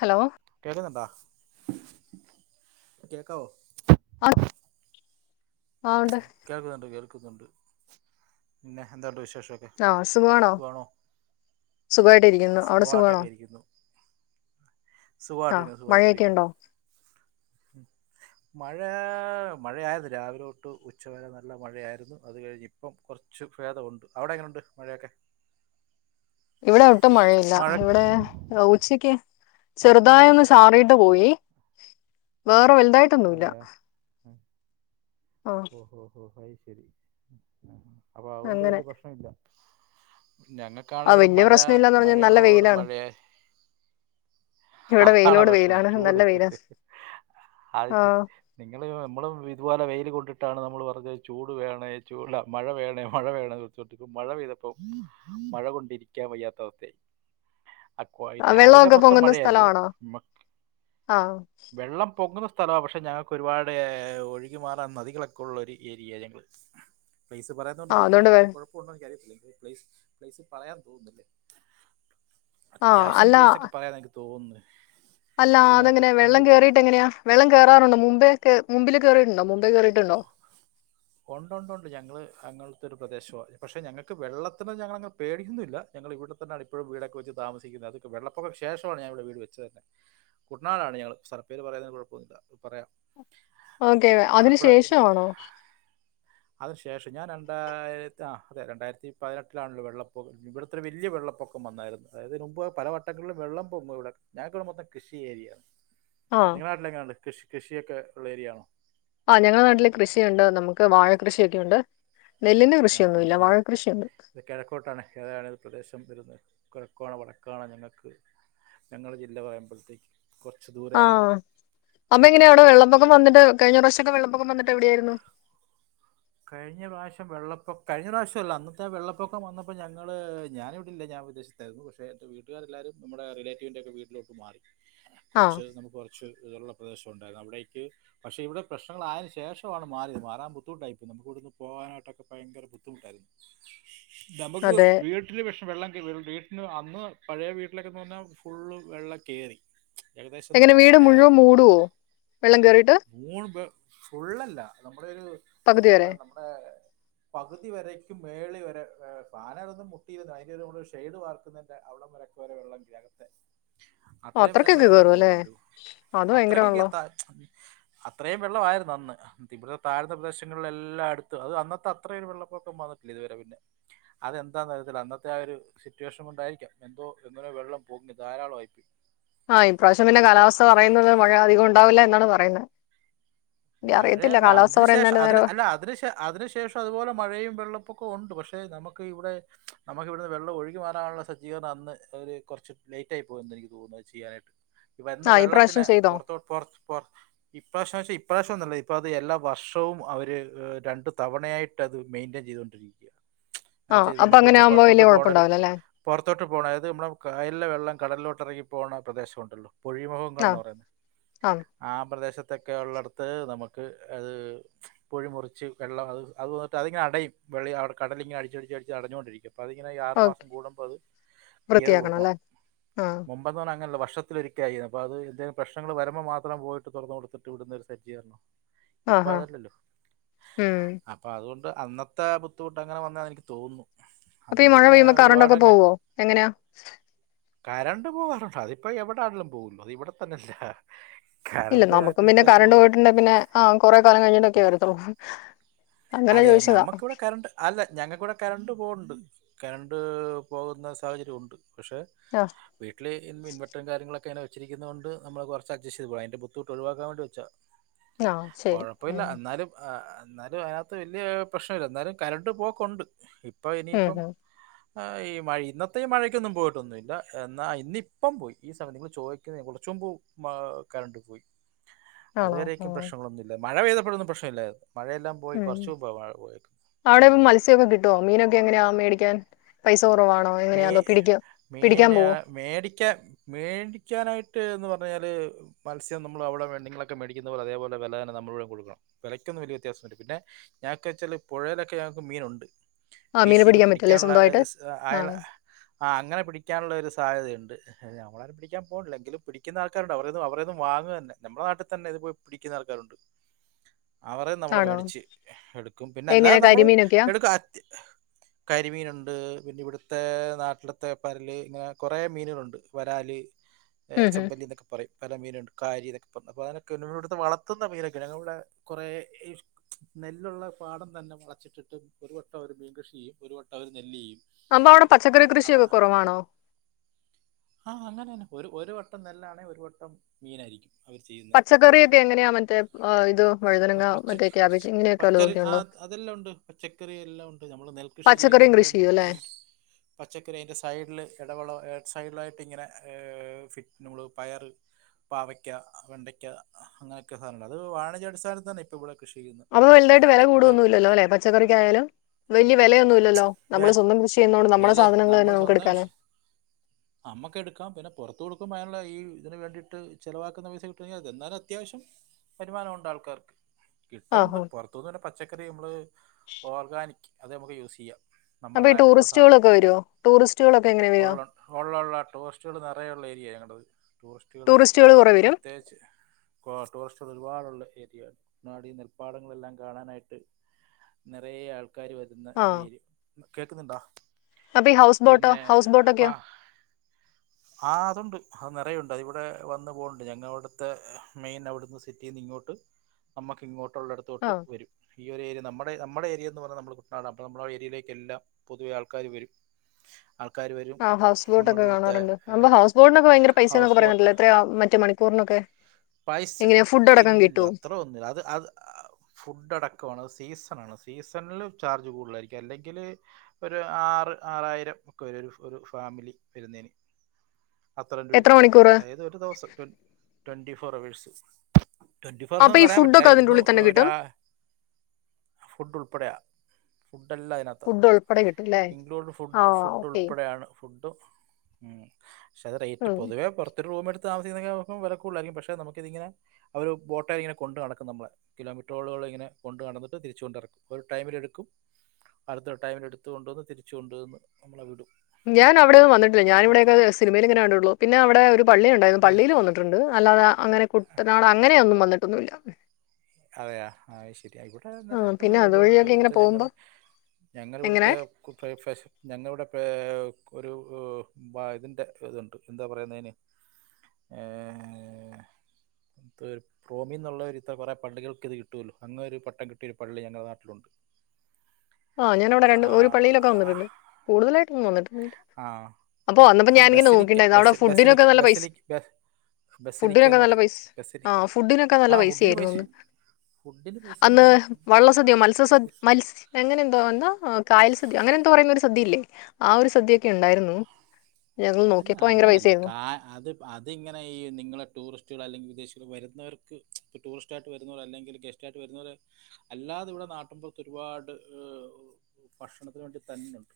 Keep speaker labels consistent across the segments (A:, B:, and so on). A: Hello
B: കേക്കുന്നോണ്ടൊ കേക്കാവൊ?
A: ആ ആ ഉണ്ട്
B: കേൾക്കുന്നുണ്ട് കേൾ ക്കുന്നുണ്ട് പിന്നെ എന്തോ ഉണ്ട് വിശേഷം?
A: ആ സുഖവാണോ? സുഖവായിട്ട് ഇരിക്കുന്നു. അവിടെ സുഖവാണോ?
B: സുഖമായിട്ടൊക്കെ ഇരിക്കുന്നു
A: ആ
B: സുഖമായിട്ടിരിക്കുന്നു സുഖമായിട്ടിരിക്കുന്നു
A: മഴയൊക്കെയുണ്ടോ?
B: മഴ മഴയായിരുന്നു രാവിലെ തൊട്ട് ഉച്ചവരെ നല്ല മഴയായിരുന്നു അത് കഴിഞ്ഞ് ഇപ്പം കുറച്ച് ഭേദം ഒണ്ട്. അവിടെ എങ്ങനൊണ്ട് മഴയൊക്കെ?
A: ഇവിടെ ഒട്ടും മഴയില്ല
B: മഴ
A: ഇവിടെ ആ ഉച്ചക്ക്
B: ഒട്ടും
A: ചെറുതായി ഒന്ന്
B: മഴയില്ല
A: ചാറീട്ട് പോയി. വേറെ വല്ല തായിട്ടൊന്നുല്ല.
B: അതെയോ ഓഹോ ഹോ ഹോ ഓയി ശരി ഉം അപ്പൊ അതുകൊണ്ട്
A: അങ്ങനെ
B: വലിയ പ്രശ്നം ഇല്ല ഞങ്ങക്കാണെ
A: ആ
B: ഇവിടെ
A: വലിയ
B: മഴ
A: പ്രശ്നം ഇല്ലാന്ന് പറഞ്ഞാ നല്ല
B: മഴയോട്
A: വെയിലാണ്
B: മഴയാ ആ
A: ഇവിടെ
B: [unintelligible]
A: വെയിലോട്
B: പ്രശ്നം
A: വെയിലാണ്
B: ചൂട്
A: നല്ല വെയിലാ
B: അത്
A: ആ
B: ശി നിങ്ങള് നമ്മളും ഇതുപോലെ വെയിൽ കൊണ്ടിട്ടാണ് നമ്മള് പറഞ്ഞത് ചൂട് വേണേ ചൂ മഴ വേണേ മഴ വേണ വച്ചോണ്ടിരിക്കുമ്പം മഴ പെയ്തപ്പോ മഴ കൊണ്ടിരിക്കാൻ വയ്യാത്ത അവസ്ഥയായി. അ ക്കൊ ഇ
A: ആ,
B: രാവിലെ
A: വെള്ളമൊക്കെ
B: മൊത്തം
A: പൊങ്ങുന്ന
B: മഴയായിരുന്നു
A: സ്ഥലമാണോ
B: മ്മ
A: ആ
B: വെള്ളം പൊങ്ങുന്ന സ്ഥലവാ പക്ഷെ ഞങ്ങക്ക് ഒരുപാടെ ഒഴുകി മാറാൻ നദികളൊക്കെ ഉള്ളൊരു ഏരിയ ഞങ്ങെള് പൈസ പറയന്നൊണ്ട്
A: ആ
B: ബുത്തു
A: അതുകൊണ്ട്
B: ഇ
A: വെ-
B: കൊഴപ്പൊന്നു എനിക്കറിയത്തില്ല പ്ലേസ് പ്ലേസ് പറയാൻ തോന്നുന്നില്ലേ
A: ആഹ് അല്ലാ
B: തോന്ന്ന്ന്
A: അല്ല അതെങ്ങനെ വെള്ളം കേറീട്ട് എങ്ങനെയ വെള്ളം കേറാറുണ്ടൊ മുമ്പ് കേ മുമ്പില് കേറിയിട്ടുണ്ടോ മുമ്പേ കേറിയിട്ടുണ്ടോ?
B: ഒണ്ട്ണ്ട്ണ്ട് ഞങ്ങള് അങ്ങൾത്തൊരു പ്രദേശവാ പക്ഷെ ഞങ്ങക്ക് വെള്ളത്തിന് ഞങ്ങളങ്ങ് പേടിക്കൊന്നുല്ല ഞങ്ങൾ ഇവിടെ തന്നാണ് ഇപ്പോഴും വീടൊക്കെ വെച്ച് താമസിക്കുന്നത് അത് ക്ക് വെള്ളപ്പൊക്ക ശേഷമാണ് ഞാൻവടെ വീട് വെച്ചതന്നെ. കുട്ട്നാടാണ് ഞങ്ങള് സ്ഥലപ്പേര് പറയുന്നത് കുഴപ്പൊന്നിൺല്ല.
A: ഓക്കെ അതിന് ശേഷ ആണോ
B: അതിന് ശേഷം ഞാൻ രണ്ടായിരത്തി ആ അതെ രണ്ടായിരത്തി പതിനെട്ടിലാണല്ലോ വെള്ളപ്പൊക്കം ഇവിടത്തെ ഒരു വലിയ വെള്ളപ്പൊക്കം വന്നായിരുന്നു അതായത് മുമ്പ് പലവട്ടങ്ങളിലും വെള്ളം പൊങ്ങും ഇവിടെ. ഞങ്ങക്കിവിടെ മൊത്തം കൃഷി ഏരിയാ.
A: ആ
B: നിങ്ങളെ നാട്ടിലെങ്ങെനെയ്ണ്ട് കൃഷ് കൃഷിയൊക്കെ ഉള്ള ഏരിയാണോ?
A: ആഹ് ഞങ്ങളെ നാട്ടില് കൃഷിയുണ്ട് നമുക്ക് വാഴ കൃഷിയൊക്കെയുണ്ട്. നെല്ലിന്റെ
B: ഹാ ഹാ
A: കൃഷിയൊന്നുമില്ല.
B: ഹേ
A: വാഴ കൃഷിയുണ്ട്.
B: ഇത് കെഴക്കോട്ടാണ്. ഏതാണ് പ്രദേശം ഇത് വരുന്നത് കൊഴക്കാണോ വടക്കാണോ ഞങ്ങൾക്ക് ഞങ്ങളെ ജില്ല പറയുമ്പഴ്ത്തേക്കും
A: ആഹ് അപ്പ എങ്ങനെയാ അവിടെ വെള്ള പൊക്കം വന്നിട്ട് കഴിഞ്ഞറാശ് ക്കെ വെള്ളപൊക്കം വന്നിട്ട് എവിടെയായിരുന്നു?
B: കഴിഞ്ഞ പ്രാവശ്യം വെള്ളപ്പൊം കഴിഞ്ഞ പ്രാവശ്യമല്ല അന്നത്തെ വെള്ളപ്പൊക്കം വന്നപ്പോ ഞങ്ങള് ഞാനിവിട ഇല്ല. ഞാൻ വിദേശത്തായിരുന്നു. പക്ഷെ ന്റെ വീട്ടുകാരെല്ലാരും നമ്മുടെ റിലേറ്റീവിന്റെ ഒക്കെ വീട്ടിലോട്ട് മാറി.
A: ആ
B: കൊറച്ച് നമുക്ക് കൊറച്ച് [unintelligible] പ്രദേശം ഉണ്ടായിരുന്നു. അവിടേക്ക് പക്ഷെ ഇവിടെ പ്രശ്നങ്ങളായതിന് ശേഷവാണ് മാറിയത് മാറാൻ ബുദ്ധിമുട്ടായി. നമുക്കിവ്ടെന്ന് പോകാനായിട്ടൊക്കെ ഭയങ്കര ബുദ്ധിമുട്ടായിരുന്നു. നമുക്ക്
A: അതെ.
B: വീട്ടില് പഷെ വെള്ളത്തി വീണു വീട്ടിന് അന്ന് പഴയ വീട്ടിലൊക്കന്ന് പറഞ്ഞാൽ ഫുള്ള് വെള്ളം കേറി
A: എങ്ങനെ വീട് മുഴുവൻ മൂടുവോ വെള്ളം കേയറിട്ട്
B: മൂന്ന് ഫുള്ളല്ല നമ്മുടെ ഒരു- എന്താ
A: വരെ?
B: പറയാ നമ്മടെ പകുതി വെരെക്കും മേളി വരെ ഫാനെലൊന്നും മുട്ടിയിരുന്നു അതിൻ്റെരു ഷെയ്ഡ് വാർക്കുന്നതിന്റെറെ അവിടെവരെ വെള്ളം കേറി
A: ഓ
B: അത്രയും വരെയൊക്കെ
A: അത്രക്കൊക്കെ
B: വെള്ളം
A: കേറും അല്ലേ?
B: പോയിട്ടുണ്ട്
A: അത്
B: അത്രക്ക്
A: ഭയങ്കരമാണല്ലോ.
B: കേത അത്രയും വെള്ള ആയിരുന്നു അന്ന് ഇവിടത്തെ താഴത്തെ പ്രദേശം പിന്നുള്ള എല്ലാടത്തും അത് അന്നത്തെ അത്ര ഒരു വെള്ളപ്പൊക്കം വന്നിട്ടില്ല ഇതുവരെ പിന്നെ അതെന്താന്ന് അറിയത്തില്ല അന്നത്തെ ആ ഒരു സിറ്റുവേഷൻ കൊണ്ടായിരിക്കാം എന്തോ എങ്ങനോ വെള്ളം പോങ്ങി ധാരാളം ആയിപോയി
A: ആഹ ഇപ്രാവശ്യം പിന്നെ കാലാവസ്ഥ പറയുന്നത് മഴ അധികം ഉണ്ടാവില്ല എന്നാണ് പറയുന്നേ
B: മഴയല്ല അതിനു ശേഷം
A: പറയുന്നതിന്റെ
B: അതിന്
A: നേരെ
B: അല്ല അതിന് ശ അതിനു ശേഷം അതുപോലെ മഴയും വെള്ളപ്പൊക്കെ ഉണ്ട് പക്ഷെ പക്ഷേ നമുക്ക് ഇവിടെ നമ്മുക്ക് ഇവിടുന്ന് വെള്ളം ഒഴുകി മാറാനുള്ള സജ്ജീകരണം അന്ന് അവർ കുറച്ച് ലേറ്റായി പോയെന്ന് എനിക്ക് തോന്നുന്നു ചെയ്യാനായിട്ട് വരുന്ന
A: ആ ഈ പ്രാവശ്യം
B: വെള്ളത്തിന്
A: ചെയ്തോ?
B: പൊറത്തോ പൊറത്ത പൊറ ഇപ്രാവശ്യം ഇ അപ്രാവശ്യംന്നുമല്ല ഇപ്പ അത് എല്ലാ വർഷവും അവര് രണ്ടു തവണയായിട്ട് അത് മെയിൻ്റെയിൻ ചെയ്തുകൊണ്ടിരിക്കുകയാണ് അ
A: ആ
B: ചെയ്ത്
A: അപ്പൊ
B: നമുക്ക്
A: അങ്ങനെ
B: ഇവിടുന്ന്
A: ആകുമ്പോ
B: പുറത്തോട്ട്
A: വലിയ
B: പോകണ ഒരു
A: കുഴപ്പമുണ്ടാവില്ല അല്ലേ?
B: പൊറത്തോട്ട് പോകണം അതായത് ഇമ്മടെ കായലിലെ വെള്ളം കടലിലോട്ട് ഇറകി പോണ പ്രദേശമുണ്ടല്ലോ
A: ആ
B: പുഴിമുഖങ്ങളെന്ന് പറയുന്നത് ആ പ്രദേശത്ത് തെക്കെള്ളട് അത് നമുക്ക് അത് പുഴി മുറിച്ച് വെള്ളം അത് അത് ന്നിട്ട് അതിങ്ങനെ അടയും വെള്ളം അവിടെ കടലിങ്ങനെ അടിച്ചടിച്ച് അടിച്ച് അടഞ്ഞോണ്ടിരിക്കും അതിങ്ങനെ ആറ്
A: ഓക്കെ.
B: മാസം കൂടുമ്പത് ക്ലിയറെയ്ത്
A: വൃത്തിയാക്കണം
B: കൊടുക്കണം
A: അല്ലേ? ആ
B: മുമ്പ്ന്നർ ഞ്ഞ അങ്ങനല്ല ഭഷ് ത്തിലൊരിക്കക്കായിരുന്നു അത് എന്ത പ്രശ്നങ്ങൾ വരുമ്പോൾ മാത്രം പോയിട്ട് തുറന്ന കൊടുതിട്ട് വിടുന്ന [unintelligible]
A: ആ
B: ഇപ്പൊ
A: ആ
B: അതല്ലല്ലോ
A: ഉം.
B: അപ്പൊ അതുകൊണ്ട് അന്നത്തെ ബുധിമുട്ട് അങ്ങനെ വന്നാ എനിക്ക് തോന്നുന്നു
A: അപ്പൊ ഈ
B: അന്ന്
A: മഴ
B: പിന്നെ
A: പെയ്യുമ്പോ കറണ്ടൊക്കെ
B: ഒരുപാടങ്ങ്
A: പോവോ എങ്ങനെ
B: കരണ്ട് പോവാറുണ്ട് അതിപ്പോ എവിടൊണങ്കിലും പോകും അത് ഇവിടെ തന്നെല്ല
A: ഇല്ല നമുക്കും പിന്നെ കറണ്ട് പോ പിന്നെ പിന്നെ ആ കൊറെ കാലം കഴിഞ്ഞിട്ടൊക്കെ വരത്തുള്ളൂ അങ്ങനെ
B: അതെ
A: ചോദിച്ചതാ
B: ഞമ്മക്ക്‌വ്ടെ കറണ്ട് അല്ല ഞങ്ങക്കൂവിടെ കറണ്ട് പോകണ്ട് കരണ്ട് പോകുന്ന സാഹചര്യണ്ട് പക്ഷെ
A: ആ
B: വീട്ടില് ഇ ഇൻവെർട്ടറും കാര്യങ്ങളുക്കെ വച്ചിരിക്കുന്നോണ്ട് നമ്മള് കുറച്ച് അഡ്ജെസ്റ്റ് പോവാ അതിന്റെ ബുദ്ധിമുട്ട് ഒഴിവാക്കാൻ വേണ്ടി വച്ചാ
A: ആ ശരി
B: കൊഴപ്പില്ല
A: ഉം
B: എന്നാലും ആഹ് എന്നാലും അ വലിയ പ്രശ്നല്ല എന്നാലും കരണ്ട് പോക്കുണ്ട് അപ്പൊ
A: ഉം
B: ഇനിയിപ്പം
A: ഉം.
B: ആ ഈ മഴ ഇന്നത്തെ മഴക്കൊന്നും പോയിട്ടൊന്നുമല്ല എന്നാ ഇന്നിപ്പം പോയി ഈ സമയത്ത് നിങ്ങൾ ചോദിക്കുന്ന കുറച്ചും കറണ്ട് പോയി
A: ആണോ
B: അത്വരേക്കും
A: ഉം
B: പ്രശ്നങ്ങളൊന്നുല്ല മഴ പെയ്തപ്പെന്നും പ്രശ്നമല്ല മഴ
A: ഉം
B: പോയേക്കുന്നത്.
A: അവിടെ
B: ഉം.
A: ഇപ്പ മത്സ്യമൊക്കെ കിട്ടുവോ മീനൊക്കെ എങ്ങനെയാ മേടിക്കാൻ പൈസ കുറവാണോ
B: മീ
A: എങ്ങനെയാ അതോ പിടിക്ക
B: മീന
A: പിടിക്കാൻ പോവോ
B: മേടിക്കാൻ മേടിക്കാനായിട്ട് എന്ന് പറഞ്ഞ പറഞ്ഞ കഴിൽ മത്സ്യം നമ്മൾ അവിടെ നിങ്ങളൊക്ക മേടിക്കുന്ന പോല അതേപോലെ വില തന്ന നമ്മൂടെ കൊടുക്കണം വിലക്കൊ വലിയ വ്യത്യാസമില്ല പിന്നെ ഞൾക്ക വെച്ചൽ പുഴയിലൊക്കെ ഞങ്ങക്ക് മീനുണ്ട്
A: ആ മീനെ പിടിക്കാൻ പറ്റുല്ലെ സ്വന്തായിട്ട്
B: [unintelligible] അയാള് ആഹ് അങ്ങനെ പിടിക്കാൻ ഉള്ളൊരു സാധ്യതയുണ്ട്. ണ്ട് ങ് നമ്മളാരും പിടിക്കാൻ പോണില്ല എങ്കിലും പിടിക്കുന്ന ആൾക്കാരിണ്ടാകും അവർഡെ അവർടെന്ന് വാങ്ങന്നെ നമ്മടെ നാട്ടിൽ തന്നെ ഇത് പെ പിടിക്കുന്ന ആൾക്കാര്ണ്ട് അവർടെന്ന് നമ്മൾ
A: ആണോ
B: മേടിച്ച് എടുക്കും പിന്നെ
A: എങ്ങനെ
B: അല്ലാതെ നമ്മള്
A: കരിമീനൊക്കെയാ
B: എടുക്കും അ കരിമീന് ഇണ്ട് പിന്നെ ഇവിടുത്തെ നാട്ടിലത്തെ പരൽ പിന്നെ കുറെ മീനുകള്ണ്ട് വരാല്
A: ഉം ഉം
B: ചെമ്പല്ലിന്നൊഒക്കെ പറയും പല മീനുണ്ട് കാരിന്നൊക്കെ [unintelligible] വളർത്തുന്ന മീനൊക്കെ ഞങ്ങടെവിടെ കൊറെ നെല്ലുള്ള പാടം തന്നെ വളച്ചിട്ടിട്ട് ഒരു വട്ടം അവർ മീൻ കൃഷി ചെയ്യും ഒരു വട്ടം അവർ നെല്ല് ചെയ്യും
A: സമ്പവവിടെ പച്ചക്കറി കൃഷി
B: അപ്പൊ
A: ഒക്കെ കൊറവാണോ?
B: ആ അങ്ങനെ തന്നെ. ഒരു വട്ടം നെല്ല് ആണേ ഒരു വട്ടം മീനായിരിക്കും അവർ ചെയ്യുന്നേ
A: പച്ചക്കറിയൊക്കെ എങ്ങനെയാ മറ്റേ ആ, ഇത് വഴുതനങ്ങ മറ്റേ ക്യാബേജ് ഇങ്ങനെയൊക്കെ
B: പച്ച
A: വല്ലതൊക്കെ ഉണ്ടോ
B: [unintelligible] അതെല്ലാം ഉണ്ട് പച്ചക്കറി എല്ലാമുണ്ട് നമ്മൾ നെല്ല് കൃഷി
A: പച്ചക്കറിയും
B: ചെയ്യുന്നേന്റേ
A: കൃഷി ചെയ്യും അല്ലേ
B: പച്ചക്കറി അതിൻ്റെ സൈഡില് ഇടവെള സൈഡ്ലായിട്ട് ഇങ്ങനെ [unintelligible] നമ്മൾ പയർ, പാവക്ക, വെണ്ടയ്ക്ക അങ്ങനൊക്കെ സാധനമുണ്ട് അതൊക്കെ വാണിജ്യ അടിസ്ഥാനത്തിൽതന്ന ഇപ്പൊ ഇവിടെ കൃഷി ചെയ്യുന്നത്
A: അവ വലുതായിട്ട് വെല
B: വിൽ-
A: കൂടോന്നും ഇല്ലല്ലോ പച്ചക്കറിക്കായാലും വല്യയ വെലയൊന്നും ഇല്ലല്ലോ നമ്മടെ
B: വേ-
A: സ്വന്തം കൃഷി ചെയ്യുന്നോണ്ട് നമ്മടെ
B: വേലേ
A: സാധനങ്ങൾ തന്നെ
B: നമ്മൾ
A: നമ്മക്ക്
B: സ്വന്തം
A: എടുക്കാലേ
B: കൃഷി ത്തു കൊടുക്കുമ്പോ അയിനുള്ള ഇ ഇതിന് വേണ്ടിട്ട് ചിലവാക്കുന്ന പൈസക്കിട്ടുങ്കി അത് എന്നാലും അത്യാവിശം വരുമാനം ഉണ്ട് ആൾക്കാർക്ക് കിട്ടളുണ്ട്
A: ആഹാ
B: പൊർത്തുന്ന് തന്നെ പച്ചക്കറി നമ്മള് ഓർഗാനിക് അത് നമ്മക്ക് യുസെയ്യാം
A: അപ്പൊ ഈ
B: നമ്മളെതായിട്ടുള്ള സാനം
A: ടൂറിസ്റ്റുകളൊക്കെ വരുവോ ടൂറിസ്റ്റുകളൊക്കെ എങ്ങനെ വരിക
B: ഒള് ഒള്ളോള്ള ട്ടോസ്റ്റ്കള് നറയെള്ള ഏരിയ ഞങ്ങടെത് ടൂറിസ്റ്റുകൾ
A: കുറെ വരും
B: പ്രത്യേകിച്ച് ടൂറിസ്റ്റുകൾ ഒരുപാട് ഉള്ള ഏരിയാ [unintelligible] നെൽ പാടങ്ങളെല്ലാം കാണാനായിട്ട് നിറയെ കാര് വരുന്ന
A: ആ
B: ഏരിയ കേൾക്കുന്നുണ്ടോ
A: അപ്പൊ ഈ ഹൗസ് ബോട്ടോ
B: പിന്നെ
A: ഹൗസ്
B: അപ്പൊ
A: ബോട്ടൊക്കെയോ
B: ആ അതുണ്ട് അത് നിറയെ ഉണ്ട് അത് ഇവിടെ വന്ന് പൊവ്ണ്ട് ഞങ്ങ ഇവിടുത്തെ മെയിൻ അവിട്ന്ന് സിറ്റിന്നിങ്ങോട്ട് അമ്മക്കിങ്ങോട്ട്
A: ആ
B: ഉള്ളടത്തോട്ട് വരും ഈ ഒരു ഏരിയ നമ്മ നമ്മടെ ഏരിയന്ന് പർഞ്ഞ നമ്മളെ കുട്ടനാടാ അപ്പൊ നമ്മള ആ ഏരിയയിലേക്ക് എല്ലാം പൊതുവെ ആൾക്കാർ വരും ആൾക്കാർ വരും
A: ആഹ് ഹൗസ്ബോട്ട് ഒക്കെ
B: നമ്മളിവിടുത്തെ
A: കാണാറുണ്ട് ഹമ്പ ഹൗസ്ബോട്ട്നൊക്കെ ഭയങ്കര പൈസയാന്ന്
B: ഹൗസ്
A: ഒക്കെ പറയുന്നേ
B: ബോട്ട്
A: കേട്ടല്ലോ എത്രയാ മറ്റേ മണിക്കൂറിനൊക്കെ
B: പൈസ
A: എങ്ങനെയാ ഫുഡ് അടക്കം
B: ഇല്ലില്ല
A: കിട്ടുവോ
B: അത്രയൊന്നുല്ല അത് അത് ഫുഡ് അടക്കം ആണ് സീസ് [unintelligible] സീസൺ ലൂ ചാർജ് കൂടുതൽ ആരിക്കും അല്ലെങ്കിൽ ഒരു ആറ് ആറായിരം ഒക്കെ വരും ഒരു ഫാമിലി വരുന്നേനു അത്രേം
A: എത്ര
B: രൂപയ്ക്കൊക്കെ കിട്ടും
A: മണിക്കൂർ
B: അതായത് ഒരു ദിവസം ട്വൻ്റിഫൗ ഫോർ ആവേഴ്സ് ട്വന്റി
A: അപ്പൊ
B: ഫോർന്ന്
A: ഈ
B: പറയാൻ പറ്റില്ല
A: ഫുഡൊക്കെ അതിന്റെ
B: ഇന്ന്
A: ഉള്ളിൽ തന്നെ
B: ഒരാ
A: കിട്ടും
B: ഫുഡ് ഉൾപ്പെടെയാ ഫുഡ് എല്ലാം അതിനാത്താ
A: ഫുഡ് ഉൾപ്പെടെ കിട്ടും അല്ലേ
B: ഇൻക്ലൂഡ്
A: ആ
B: ഫുഡ് ഫുഡ്
A: ഓക്കെ
B: ഉൾപ്പെടെയാണ് ഫുഡ് പക്ഷെ അത് റേറ്റ്
A: ഉം
B: പൊതുവേ പുറത്തൊരു റൂമെടുത്ത്- താമിസിക്കുന്ന ഒക്കെ ദിവസം വെലക്കൂടുതലായിരിക്കും പക്ഷേ- നമുക്കിതിങ്ങനെ അവര് ബോട്ടേല് ഇങ്ങനെ കൊണ്ട് നടക്കും നമ്മളെ. കിലോമീറ്ററുകളോളം ഇങ്ങനെ കൊണ്ട് നടന്നിട്ട് തിരിച്ചു കൊണ്ട് എറക്കും. ഒരു ടൈമിലെടുക്കും. അടുത്തൊരു ടൈമിലെടുത്തു കൊണ്ടുവന്ന് തിരിച്ചു കൊണ്ടുവന്ന് നമ്മളെ വിടും
A: ഞാൻ അവിടൊന്നും വന്നിട്ടില്ല ഞാൻ ഇവിടെക്കെത് സിനിമയിൽ ഇങ്ങന കണ്ടിട്ടുള്ളൂ. പിന്നെ അവിടെ ഒരു പള്ളി ഉണ്ടായിരുന്നു പള്ളിയില് വന്നിട്ടുണ്ട് അല്ലാതെ അങ്ങനെ കുട്ടനാട് അങ്ങനെയൊന്നും വന്നിട്ടൊന്നുല്ല
B: അതെയാ ആ ശരി ഇവിടെ
A: ആ,
B: നിറയെ
A: പിന്നെ
B: പള്ളികള് ഒരുപാടുണ്ട്
A: അതുവഴിയൊക്കെ ഇങ്ങനെ
B: ഇവിടുത്തെ ഞങ്ങടെ
A: പോകുമ്പം
B: ഞങ്ങടെ
A: എങ്ങനെ
B: ഇവിടുത്തെ [unintelligible] ഞങ്ങടെ ഇവിടെ പേ ഒരു ഇതിൻ്റെ ഇതുണ്ട് എന്താ പറയുന്ന അതിന് ഏ എന്തൊരു റോമിന്നുള്ള ഒരു എന്നുള്ള ഇതാ കൊറേ പള്ളികൾക്കിത് കിട്ടൂലോ. അങ്ങനെ ഒരു പട്ടം കിട്ടിയൊരു പള്ളി ഞങ്ങളുടെ നാട്ടിലുണ്ട്.
A: ആ ഞാനവിടെ രണ്ട്
B: ആ
A: ഒരു പള്ളിയിലൊക്കെ
B: ആ
A: വന്നിട്ടുണ്ട്. കൂടുതലായി ട്ട് വന്നിട്ടൊന്നൂല്ല.
B: ആ
A: അപ്പ വന്നപ്പോ
B: ആ
A: ഞാനിങ്ങനെ
B: ബസലിക്ക
A: നോക്കിയിട്ട്
B: ബസ് ബസലിക്ക ബസലിക്ക ബ ബസലിക്ക എന്ന് പറയും ബസലി ആ ഫുഡിന് പൈസ ഫുഡിന് പൈസ എന്ന് പറഞ്ഞാൽ ഫുഡ് ഇപ്പോൾ ഇവിടെ
A: എന്തോന്നാ. കായൽ സദ്യ അങ്ങനെ എന്തോ പറയുന്ന ഒരു സദ്യയില്ലേ ആ ഒരു സദ്യൊക്കെ ഉണ്ടായിരുന്നു ഞങ്ങൾ
B: അല്ല
A: നോക്കിയപ്പോ ഭയങ്കര
B: അങ്ങനല്ല
A: പൈസയായിരുന്നു.
B: കാ അത് അതിങ്ങനെ ഈ നിങ്ങളെ ടൂറിസ്റ്റുകൾ അല്ലെങ്കി വിദേശികള് വരുന്നവർക്ക് ഇപ്പ ടൂറിസ്റ്റായിട്ട് വരുന്നവർ അല്ലെങ്കിൽ ഗെസ്റ്റായിട്ട് വരുന്നവർ അല്ലാതെ ഇവിടെ നാട്ടിൻ പുറത്ത് ഒരുപാട് ഭക്ഷണത്തിന് വേണ്ടി തന്നെ ഉണ്ട്.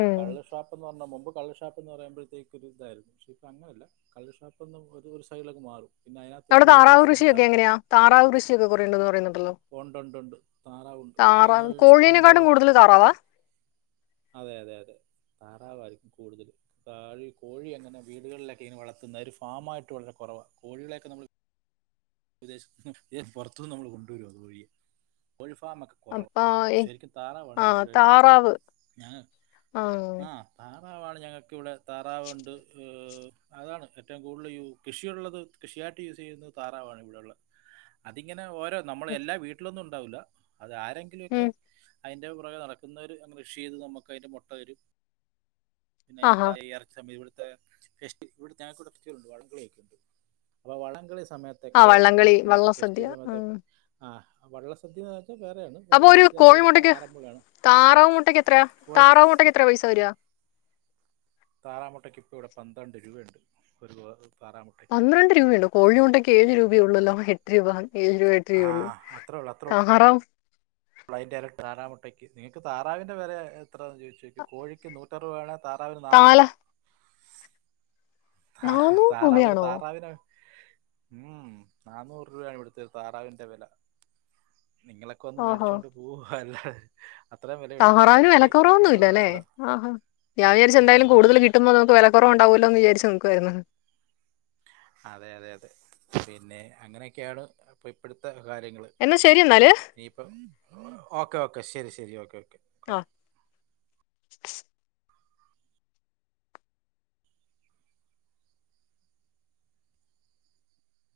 A: ഉം.
B: കള്ള് ഷാപ്പ് എന്ന് പറഞ്ഞ മുമ്പ് കള്ള് [unintelligible] ഷാപ്പ്ന്ന് പറയുമ്പോഴത്തേക്ക് ഒരു ഇതായിരുന്നു. പക്ഷേ ഇപ്പ അങ്ങനല്ല കള്ള്ഷാപ്പ് ഇത് ഒരു സൈഡിലങ്ങ് മാറും പിന്നെ അതിനകത്ത്
A: അവിടെ
B: ഫുള്ള്
A: താറാവ് കൃഷിയൊക്കെ
B: ഫുഡാണ്
A: എങ്ങനെയാ? താറാവ്കൃഷിയൊക്കെ കുറേണ്ടന്ന് പറയുന്നുണ്ടല്ലോ.
B: ഉണ്ട് ഉണ്ട് ഉണ്ട് താറാവുണ്ട് താറാവ് ഇഷ്ടം
A: കോഴീനെക്കാട്ടും
B: പോലെ
A: കൂടുതൽ താറാവാ
B: അതെ അതെ അതെ താറാവായിരിക്കും കൂടുതലും. താഴി കോഴി അങ്ങനെ വീടുകളിലൊക്കെ ഇങ്ങനെ വളർത്തുന്ന ഒരു ഫാമായിട്ട് വളരെ കുറവാ. കോഴികളെയൊക്കെ നമ്മള് വിദേശത്തു നിന്നും പുറത്തു നിന്നും നമ്മൾ കൊണ്ടുവരാ കോഴിയേ കോഴി ഫാമൊക്കെ കുറവാ
A: അപ്പൊ ഈ
B: ശരിക്കും താറാവാണ്
A: ആ
B: ഞങ്ങക്ക്
A: താറാവ്
B: [unintelligible] ഞങ്ങ ആ താ റാവാണ് ഞങ്ങക്കിവിടെ താറാവുണ്ട് അതാണ് ഏറ്റവും കൂടുതൽ യൂ കൃഷിയുള്ളത് കൃഷിയായിട്ട് യൂസ് ചെയ്യുന്നത് താ റാവാണ് ഇവിടെയൊള്ളെ. അതിങ്ങനെ ഓരോ നമ്മൾ എല്ലാ വീട്ടിലൊന്നുംണ്ട് ഉണ്ടാവൂല അത് ആരെങ്കിലും ഒക്കെ
A: ഉം
B: അതിൻ്റെ പുറകെ നടക്കുന്നവർ കൃഷി ചെയ്ത് നമുക്ക് അതിൻ്റെ മുട്ട തരും പിന്നെ അതിനാത്ത
A: ആഹാ
B: ഇറച്ചി [unintelligible] ഇവിടു ത്ത് കൃഷി ഇവിടത്ത് ഞങ്ങക്ക് ഇവിടെ കൃഷികളുണ്ട് വള്ളംകളി ഒക്കെയുണ്ട്. അപ്പെ വളളംകളി സമയത്ത് ത
A: ആ വള്ളംകളി വള്ളം സദ്യ
B: ഫേസ്റ്റിവൽ സയ ത
A: ഉം.
B: ആ [unintelligible] ആ വള്ളല സദ്യ [unintelligible]
A: അപ്പൊ ഒരു കോഴിമ മുട്ടയ്ക്ക് താറാവ് മുട്ടക്ക് എത്രയാ
B: കോഴ
A: താറാവ് മുട്ടയ്ക്ക് എത്ര പൈസ വരിക
B: താറാമുട്ടക്ക് ഇപ്പ ഇവിടെ പന്ത്രണ്ട് രൂപയുണ്ട് ഒരു താറാമുട്ടയ്ക്ക്
A: പന്ത്രണ്ട് രൂപയുണ്ടോ കോഴി മുട്ടക്ക് ഏഴ് രൂപയുള്ളല്ലോ [unintelligible] ഏഴുരൂപ എട്ട്
B: ആ
A: രൂപ ഉള്ളൂ താറാവ്
B: [unintelligible] തറാമുട്ടയ്ക്ക് നിങ്ങക്ക് താറാവിന്റെ വില എത്രാന്ന് ചോദിച്ചു നോക്കിക്കേ കോഴിക്ക് നൂറ്റി [unintelligible] താറാവിന്
A: താല
B: നാന്നൂറാ ആഹാ
A: നാനൂറ്
B: താറാവ്, ഒരു
A: രൂപയാണോ
B: താറാവിനെ ഉം നാന്നൂറ് രൂപയാണ് ഇവിടത്തെ താറാവിന്റെ വില നിങ്ങളൊക്കെ ഒന്ന് മേടി
A: ആഹാ
B: ചുണ്ട് പൂ പോലെ ഹ്
A: താറാവിന് വിലക്കുറവൊന്നു ഇല്ലാല്ലേ
B: സ്ഥലം
A: ആഹാ ഞാൻ
B: ഏ
A: വിചാരിച്ചുഎന്തായാലും കൂടുതൽ
B: അങ്ങനൊന്നുമില്ല
A: കിട്ടുമ്പോ നമുക്ക് വില കുറവ് ഉണ്ടാവല്ലോന്ന് വിചാരിച്ച് നിക്കുവാര്ന്ന്
B: അതെ അതെ അതെ പിന്നെ അങ്ങനെയൊക്കെയാണ് ഇപ്പൊ ഇപ്പഴത്തെ കാര്യങ്ങള്
A: എന്നാ ശരി എന്നാല്
B: ഇനിയിപ്പം ഓക്കേ ഓക്കേ ശരി ശരി ശരി ഒക്കെ
A: ആ